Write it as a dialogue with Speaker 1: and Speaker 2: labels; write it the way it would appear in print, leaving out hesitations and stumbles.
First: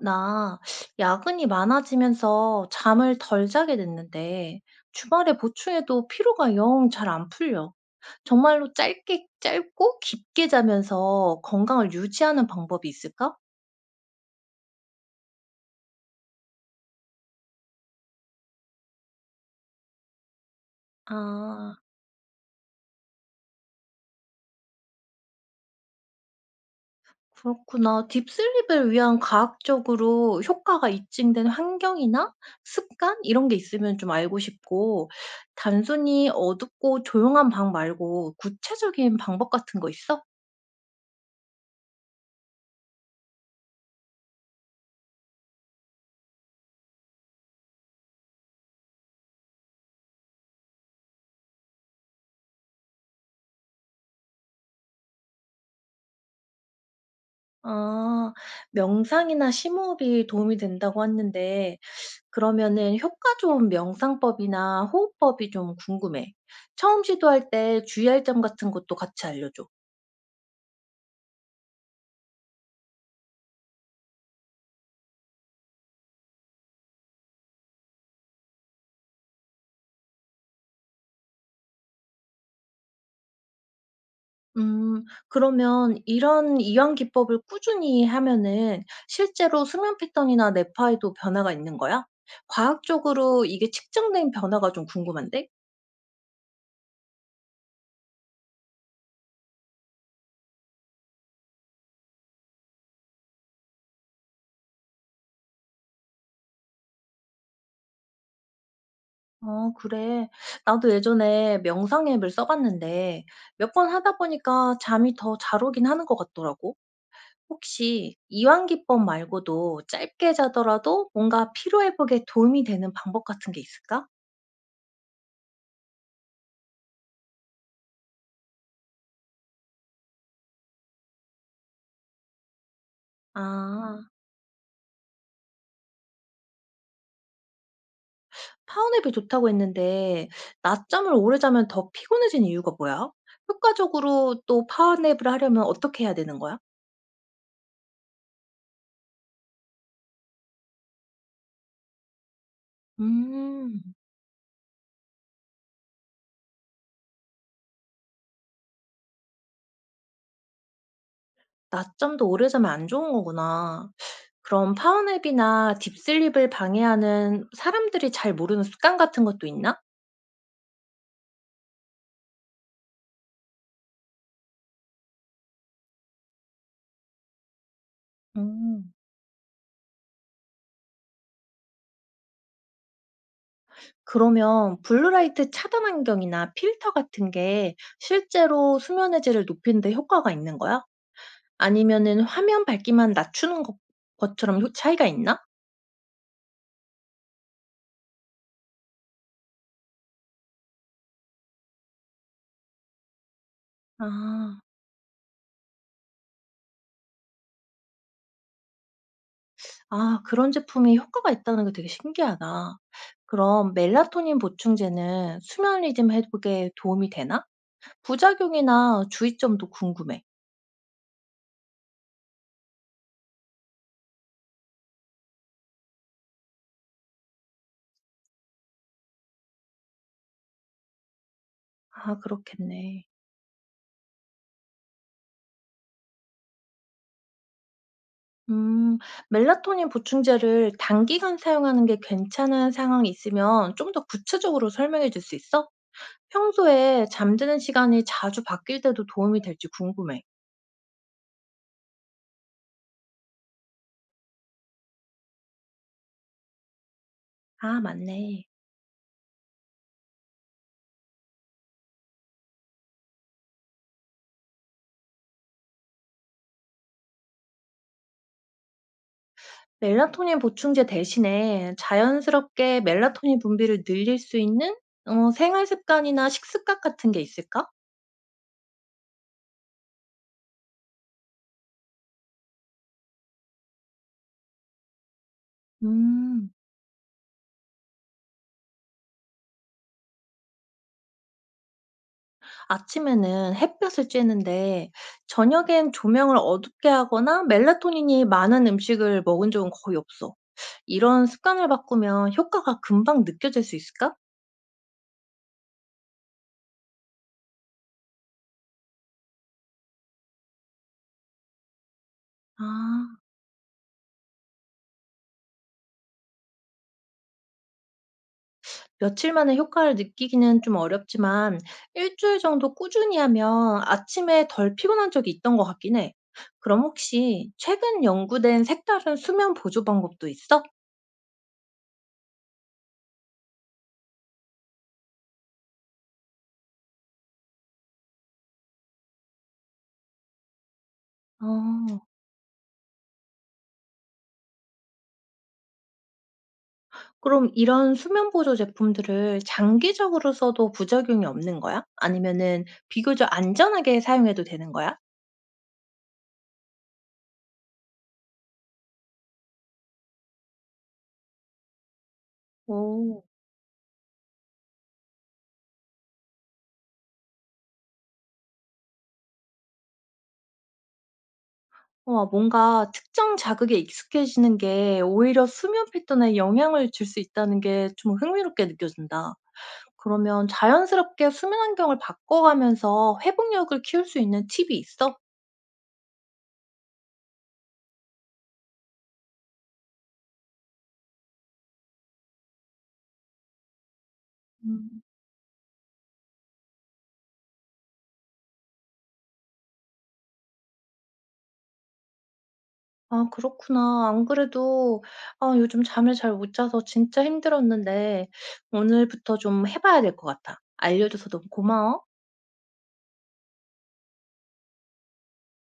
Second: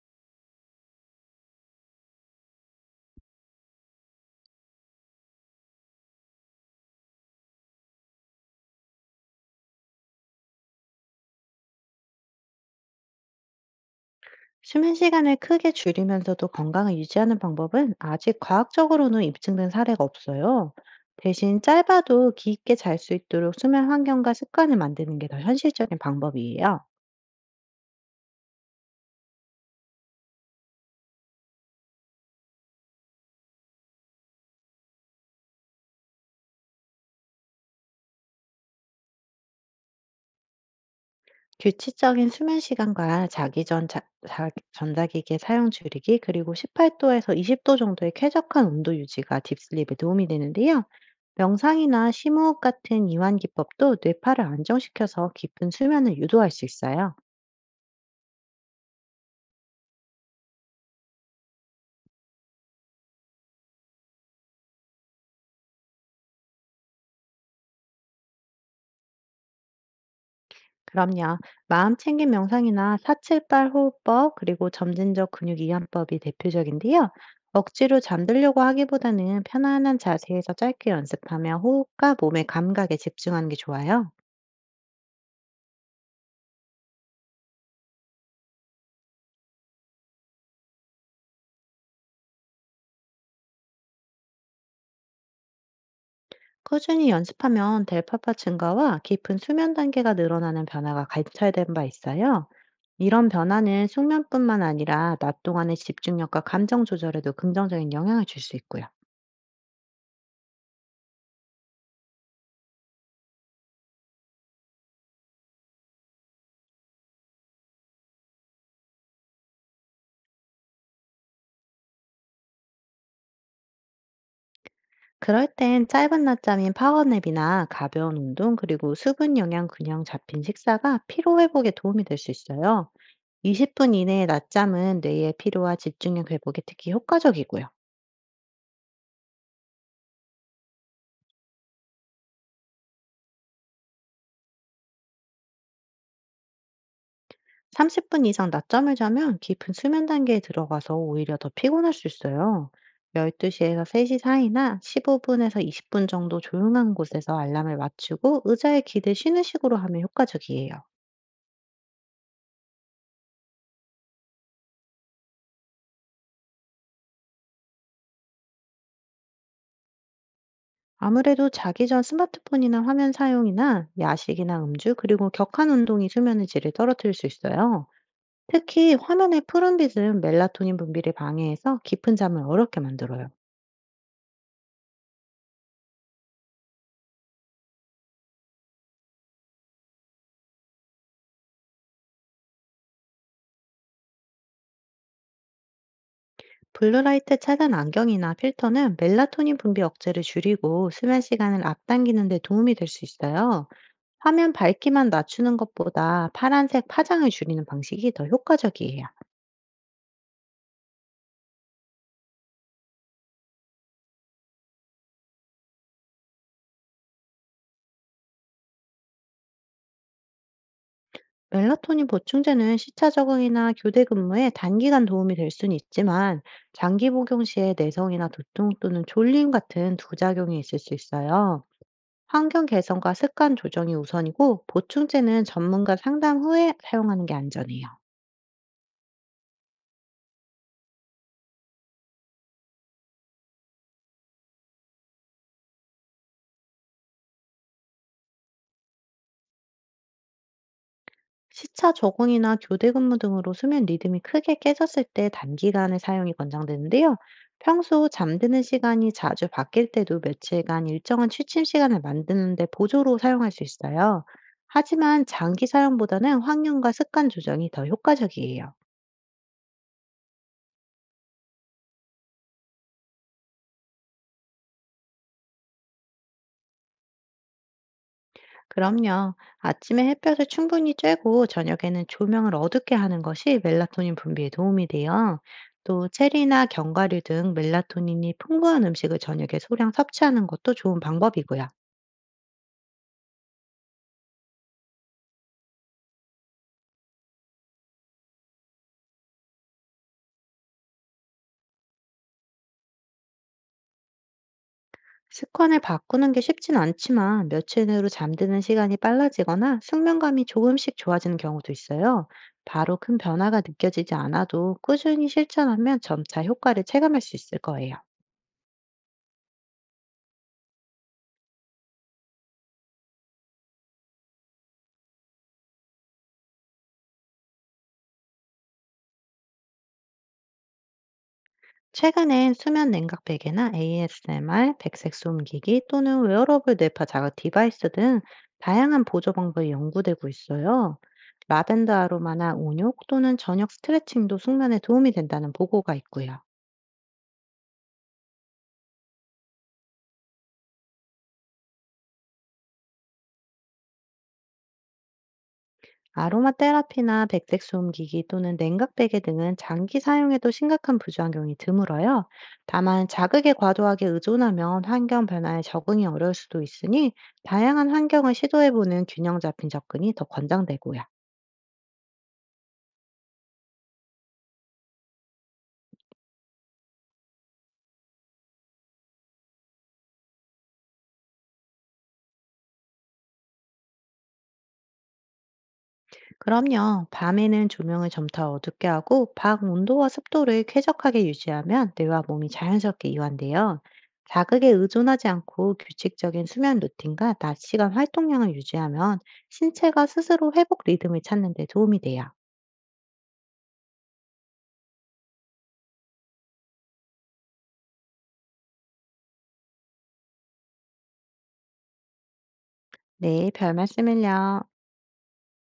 Speaker 1: 나 야근이 많아지면서 잠을 덜 자게 됐는데 주말에 보충해도 피로가 영 잘 안 풀려. 정말로 짧게 짧고 깊게 자면서 건강을 유지하는 방법이 있을까?
Speaker 2: 수면 시간을 크게 줄이면서도 건강을 유지하는 방법은 아직 과학적으로는 입증된 사례가 없어요. 대신
Speaker 1: 아,
Speaker 2: 짧아도 깊게 잘 수 있도록 수면 환경과 습관을 만드는 게 더 현실적인 방법이에요.
Speaker 1: 그렇구나. 딥슬립을 위한 과학적으로 효과가 입증된 환경이나 습관 이런 게 있으면 좀 알고 싶고, 단순히 어둡고 조용한 방 말고 구체적인 방법 같은 거 있어?
Speaker 2: 규칙적인 수면 시간과 자기 전 전자기기 사용 줄이기, 그리고 18도에서 20도 정도의 쾌적한 온도 유지가 딥슬립에 도움이 되는데요. 명상이나 심호흡 같은 이완 기법도 뇌파를 안정시켜서 깊은 수면을 유도할 수 있어요.
Speaker 1: 아. 명상이나 심호흡이 도움이 된다고 했는데 그러면은 효과 좋은 명상법이나 호흡법이 좀 궁금해. 처음 시도할 때 주의할 점 같은 것도 같이 알려줘.
Speaker 2: 그럼요. 마음 챙김 명상이나 사칠발 호흡법, 그리고 점진적 근육 이완법이 대표적인데요. 억지로 잠들려고 하기보다는 편안한 자세에서 짧게 연습하며 호흡과 몸의 감각에 집중하는 게 좋아요.
Speaker 1: 음. 그러면 이런 이완 기법을 꾸준히 하면은 실제로 수면 패턴이나 뇌파에도 변화가 있는 거야? 과학적으로 이게 측정된 변화가 좀 궁금한데?
Speaker 2: 꾸준히 연습하면 델파파 증가와 깊은 수면 단계가 늘어나는 변화가 관찰된 바 있어요. 이런 변화는 숙면뿐만 아니라 낮 동안의 집중력과 감정 조절에도 긍정적인 영향을 줄 수 있고요.
Speaker 1: 어 그래. 나도 예전에 명상 앱을 써 봤는데 몇 번 하다 보니까 잠이 더 잘 오긴 하는 것 같더라고. 혹시 이완 기법 말고도 짧게 자더라도 뭔가 피로 회복에 도움이 되는 방법 같은 게 있을까?
Speaker 2: 그럴 땐 짧은 낮잠인 파워냅이나 가벼운 운동, 그리고 수분 영양 균형 잡힌 식사가 피로 회복에 도움이 될 수 있어요. 20분
Speaker 1: 아,
Speaker 2: 이내의 낮잠은 뇌의 피로와 집중력 회복에 특히 효과적이고요.
Speaker 1: 파운앱이 좋다고 했는데 낮잠을 오래 자면 더 피곤해지는 이유가 뭐야? 효과적으로 또 파운앱을 하려면 어떻게 해야 되는 거야?
Speaker 2: 30분 이상 낮잠을 자면 깊은 수면 단계에 들어가서 오히려 더 피곤할 수 있어요.
Speaker 1: 음.
Speaker 2: 12시에서 3시 사이나 15분에서 20분 정도 조용한 곳에서 알람을 맞추고 의자에 기대 쉬는 식으로 하면 효과적이에요.
Speaker 1: 낮잠도 오래 자면 안 좋은 거구나. 그럼 파워냅이나 딥슬립을 방해하는 사람들이 잘 모르는 습관 같은 것도 있나?
Speaker 2: 아무래도 자기 전 스마트폰이나 화면 사용이나 야식이나 음주, 그리고 격한 운동이 수면의 질을 떨어뜨릴 수 있어요.
Speaker 1: 음.
Speaker 2: 특히 화면의 푸른빛은 멜라토닌 분비를 방해해서 깊은 잠을 어렵게 만들어요.
Speaker 1: 그러면 블루라이트 차단 환경이나 필터 같은 게 실제로 수면의 질을 높이는 데 효과가 있는 거야? 아니면은 화면 밝기만 낮추는 것 것처럼 효 차이가 있나?
Speaker 2: 블루라이트 차단 안경이나 필터는 멜라토닌 분비 억제를 줄이고 수면 시간을 앞당기는 데 도움이 될 수 있어요. 화면
Speaker 1: 아.
Speaker 2: 밝기만 낮추는 것보다 파란색 파장을 줄이는 방식이 더 효과적이에요.
Speaker 1: 아, 그런 제품이 효과가 있다는 게 되게 신기하다. 그럼 멜라토닌 보충제는 수면 리듬 회복에 도움이 되나? 부작용이나 주의점도 궁금해.
Speaker 2: 멜라토닌 보충제는 시차 적응이나 교대 근무에 단기간 도움이 될 수는 있지만, 장기 복용 시에 내성이나 두통 또는 졸림 같은 부작용이 있을 수 있어요.
Speaker 1: 아,
Speaker 2: 환경
Speaker 1: 그렇겠네.
Speaker 2: 개선과 습관 조정이 우선이고, 보충제는 전문가 상담 후에 사용하는 게 안전해요.
Speaker 1: 음, 멜라토닌 보충제를 단기간 사용하는 게 괜찮은 상황이 있으면 좀 더 구체적으로 설명해 줄 수 있어? 평소에 잠드는 시간이 자주 바뀔 때도 도움이 될지 궁금해.
Speaker 2: 시차 적응이나 교대 근무 등으로 수면 리듬이 크게 깨졌을 때 단기간의 사용이 권장되는데요.
Speaker 1: 아,
Speaker 2: 평소
Speaker 1: 맞네.
Speaker 2: 잠드는 시간이 자주 바뀔 때도 며칠간 일정한 취침 시간을 만드는데 보조로 사용할 수 있어요. 하지만 장기 사용보다는 확률과 습관 조정이 더 효과적이에요.
Speaker 1: 멜라토닌 보충제 대신에 자연스럽게 멜라토닌 분비를 늘릴 수 있는 생활 습관이나 식습관 같은 게 있을까?
Speaker 2: 그럼요. 아침에 햇볕을 충분히 쬐고 저녁에는 조명을 어둡게 하는 것이 멜라토닌 분비에 도움이 돼요. 또
Speaker 1: 음.
Speaker 2: 체리나 견과류 등 멜라토닌이 풍부한 음식을 저녁에 소량 섭취하는 것도 좋은 방법이고요.
Speaker 1: 아침에는 햇볕을 쬐는데 저녁엔 조명을 어둡게 하거나 멜라토닌이 많은 음식을 먹은 적은 거의 없어. 이런 습관을 바꾸면 효과가 금방 느껴질 수 있을까?
Speaker 2: 습관을 바꾸는 게 쉽진 않지만, 며칠 내로 잠드는 시간이 빨라지거나 숙면감이 조금씩 좋아지는 경우도 있어요.
Speaker 1: 아,
Speaker 2: 바로 큰 변화가 느껴지지 않아도 꾸준히 실천하면 점차 효과를 체감할 수 있을 거예요.
Speaker 1: 며칠 만에 효과를 느끼기는 좀 어렵지만 일주일 정도 꾸준히 하면 아침에 덜 피곤한 적이 있던 것 같긴 해. 그럼 혹시 최근 연구된 색다른 수면 보조 방법도 있어?
Speaker 2: 최근엔 수면 냉각 베개나 ASMR, 백색 소음기기 또는 웨어러블 뇌파 자극 디바이스 등 다양한 보조 방법이 연구되고 있어요. 라벤더
Speaker 1: 어.
Speaker 2: 아로마나 온욕 또는 저녁 스트레칭도 숙면에 도움이 된다는 보고가 있고요.
Speaker 1: 그럼 이런 수면 보조 제품들을 장기적으로 써도 부작용이 없는 거야? 아니면은 비교적 안전하게 사용해도 되는 거야?
Speaker 2: 아로마 테라피나 백색 소음기기 또는 냉각 베개 등은 장기 사용에도 심각한 부작용이 드물어요. 다만
Speaker 1: 오.
Speaker 2: 자극에 과도하게 의존하면 환경 변화에 적응이 어려울 수도 있으니, 다양한 환경을 시도해보는 균형 잡힌 접근이 더 권장되고요.
Speaker 1: 와, 뭔가 특정 자극에 익숙해지는 게 오히려 수면 패턴에 영향을 줄 수 있다는 게 좀 흥미롭게 느껴진다. 그러면 자연스럽게 수면 환경을 바꿔가면서 회복력을 키울 수 있는 팁이 있어?
Speaker 2: 그럼요. 밤에는 조명을 점더 어둡게 하고 방 온도와 습도를 쾌적하게 유지하면 뇌와 몸이 자연스럽게 이완돼요. 자극에
Speaker 1: 음.
Speaker 2: 의존하지 않고 규칙적인 수면 루틴과 낮 시간 활동량을 유지하면 신체가 스스로 회복 리듬을 찾는 데 도움이 돼요.
Speaker 1: 아, 그렇구나. 안 그래도 요즘 잠을 잘 못 자서 진짜 힘들었는데 오늘부터 좀 해 봐야 될 것 같아. 알려 줘서 너무 고마워.
Speaker 2: 네, 별 말씀을요.